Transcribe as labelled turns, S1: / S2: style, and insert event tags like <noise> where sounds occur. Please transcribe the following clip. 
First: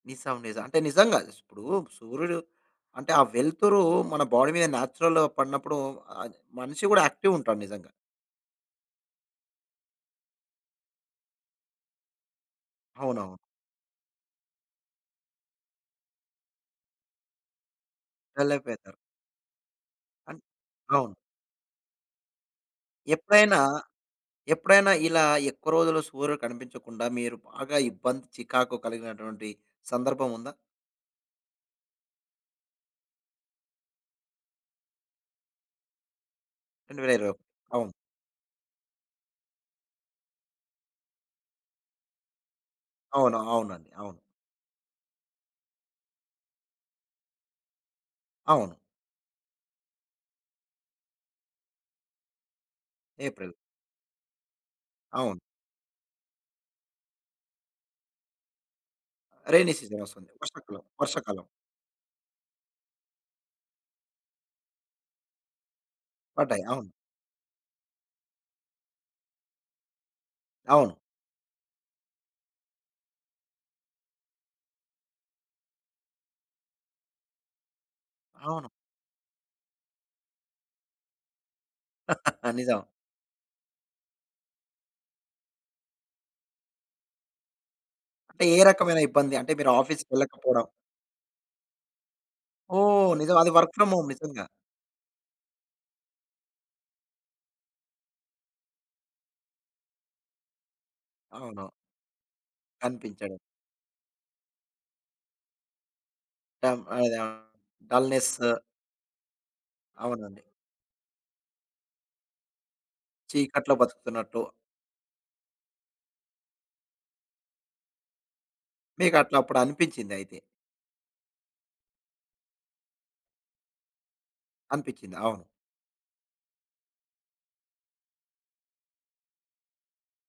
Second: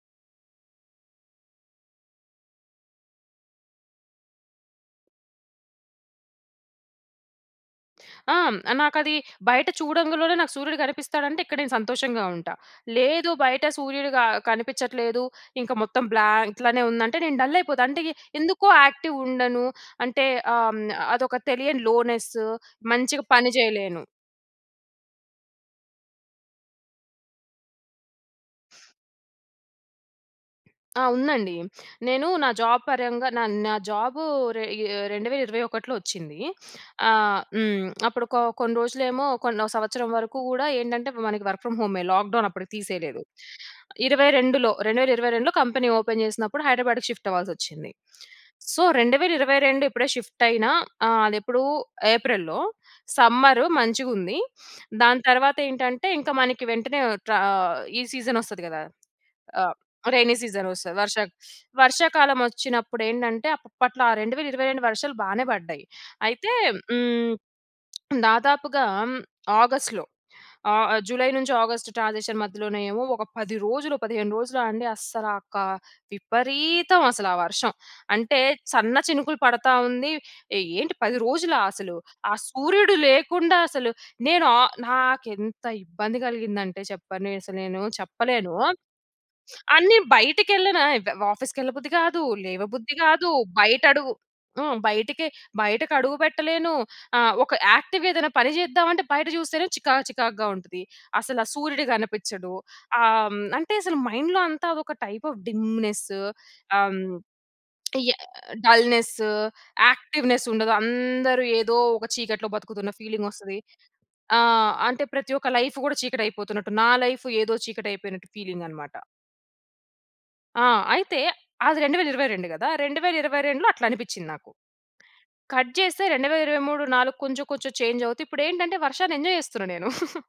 S1: నిజం. నిజం. అంటే నిజంగా ఇప్పుడు సూర్యుడు అంటే ఆ వెలుతురు మన బాడీ మీద నేచురల్‌గా పడినప్పుడు ఆహ్, మనిషి కూడా యాక్టివ్ ఉంటాడు నిజంగా.
S2: ఆ! నాకది బయట చూడంగులోనే నాకు సూర్యుడు కనిపిస్తాడంటే ఇక్కడ నేను సంతోషంగా ఉంటా. లేదు
S1: అవునవును.
S2: బయట సూర్యుడు క కనిపించట్లేదు. ఇంకా మొత్తం బ్లాంక్ ఇట్లానే ఉందంటే నేను డల్లయిపోతా అంటే
S1: డల్
S2: ఎందుకో
S1: అయిపోతారు.
S2: యాక్టివ్ ఉండను. అంటే
S1: అం
S2: ఆహ్, హ్మ్.
S1: అవును.
S2: అదొక తెలియని లోనెస్ మంచిగా పని
S1: ఎప్పుడైనా,
S2: చేయలేను.
S1: ఎప్పుడైనా ఇలా ఎక్కువ రోజులు సూర్యుడు కనిపించకుండా మీరు బాగా ఇబ్బంది, చికాకు కలిగినటువంటి సందర్భముందా?
S2: ఆ! ఉందండి. <sniffs> నేను నా జాబ్ పరంగా నా నా జాబు రె ఏ 2021లో ఒచ్చింది. <sniffs>
S1: రెండు వేల ఇరవై
S2: ఆహ్,
S1: ఒకటి
S2: హ్మ్.
S1: అవును.
S2: అప్పుడు <smacks lips> కొ కొన్ని రోజులేమో కొ సంవత్సరం వరకు కూడా ఏంటంటే మనకి వర్క్ ఫ్రమ్ హోమే లాక్ డౌన్ అప్పటికి తీసేయలేదు.
S1: అవును. అవునండి. అవును.
S2: 22లో, 2022లో కంపెనీ ఓపెన్ చేసినప్పుడు హైదరాబాద్‌కి షిఫ్ట్ అవ్వాల్సొచ్చింది. <sniffs>
S1: అవును.
S2: సో 2022 ఇప్పుడే షిఫ్ట్ అయిన ఆహ్, అదెప్పుడు ఏప్రిల్‌లో
S1: ఏప్రిల్.
S2: సమ్మర్ మంచిగుంది. దాని
S1: అవును.
S2: తరువాతేంటంటే ఇంకా మనకి వెంటనే ఆహ్, ఈ సీజన్ ఒస్తది కదా! ట్రా
S1: రెయినీ
S2: ఆహ్,
S1: సీజన్ ఒస్తుంది.
S2: రేనీ
S1: వర్షాకాలం.
S2: సీజనొస్తది. వర్ష
S1: వర్షాకాలం.
S2: వర్షాకాలం వచ్చినప్పుడేంటంటే అప్పట్లో ఆ 2022 వర్షాలు బానే పడ్డాయి. అయితే
S1: పడ్డాయి. అవును.
S2: హ్మ్. <smacks lips> దాదాపుగా ఆగస్ట్‌లో ఆహ్,
S1: అవును.
S2: జులై నుంచి ఆగస్ట్ ట్రాన్సిషన్ మధ్యలోనే ఏమో ఒక 10 రోజులు, 15 రోజులు అండి. అస్సలా కా విపరీతం అసలా ఆ వర్షం. అంటే
S1: అవును.
S2: సన్న చినుకులు పడతా ఉంది. ఏంటి? 10 రోజులా? అసలు ఆ
S1: <chuckles> నిజం.
S2: సూర్యుడు లేకుండా అసలు నేను ఆహ్, నాకేంత ఇబ్బంది కలిగిందంటే చెప్పను అసలు నేను
S1: అంటే
S2: చెప్పలేను.
S1: ఏ రకమైన ఇబ్బంది? అంటే మీరు
S2: అన్ని
S1: ఆఫీస్‌కి ఎళ్ళకపోవడం?
S2: బయటకెళ్ళిన ఎ ఆఫీస్‌కెళ్ళబుద్ధి కాదు. లేవబుద్ధి
S1: ఓహ్!
S2: కాదు.
S1: నిజం. అది వర్క్
S2: బయట
S1: ఫ్రమ్ హోమ్
S2: అడుగు
S1: నిజంగా.
S2: హ్మ్. బయటకి, బయటకి అడుగు పెట్టలేను. ఆహ్, ఒక యాక్టివ్ ఏదైనా పని చేద్దామంటే బయట చూస్తేనే చికాకు చికాకుగా ఉంటది. అసలా
S1: అవును.
S2: సూర్యుడు కనిపిచ్చడు.ఆహ్,
S1: కనిపించడు.
S2: హ్మ్, అంటే అసలు మైండ్‌లో అంతా అదొక టైప్ ఆఫ్ డిమ్‌నెస్
S1: ఆవ్
S2: ఆహ్,
S1: ఆవ్ డల్‌నెస్.
S2: <smacks lips> డల్‌నెస్,
S1: అవునండి.
S2: యాక్టివ్‌నెస్ ఉండదు. అందరు ఏదో ఒక చీకట్లో బ్రతుకుతున్న ఫీలింగోస్తది.
S1: చీకట్లో
S2: ఆ!
S1: బతుకుతున్నట్టు.
S2: అంటే ప్రతి ఒక్క లైఫ్ కూడా చీకటయిపోతున్నట్టు నా లైఫ్ ఏదో చీకటయిపోయినట్టు ఫీలింగన్నమాట.
S1: మీకట్లప్పుడు అనిపించిందయితే.
S2: ఆ! అయితే అది 2022 కదా! 2022 అట్లనిపిచింది నాకు.
S1: అనిపించింది. అవును.
S2: కట్ చేస్తే 2023, 4 కొంచెం కొంచెం చేంజ్ అవుతూ. ఇప్పుడెంటంటే వర్షాన్ని ఎంజాయ్ చేస్తున్నా నేను. <chuckles>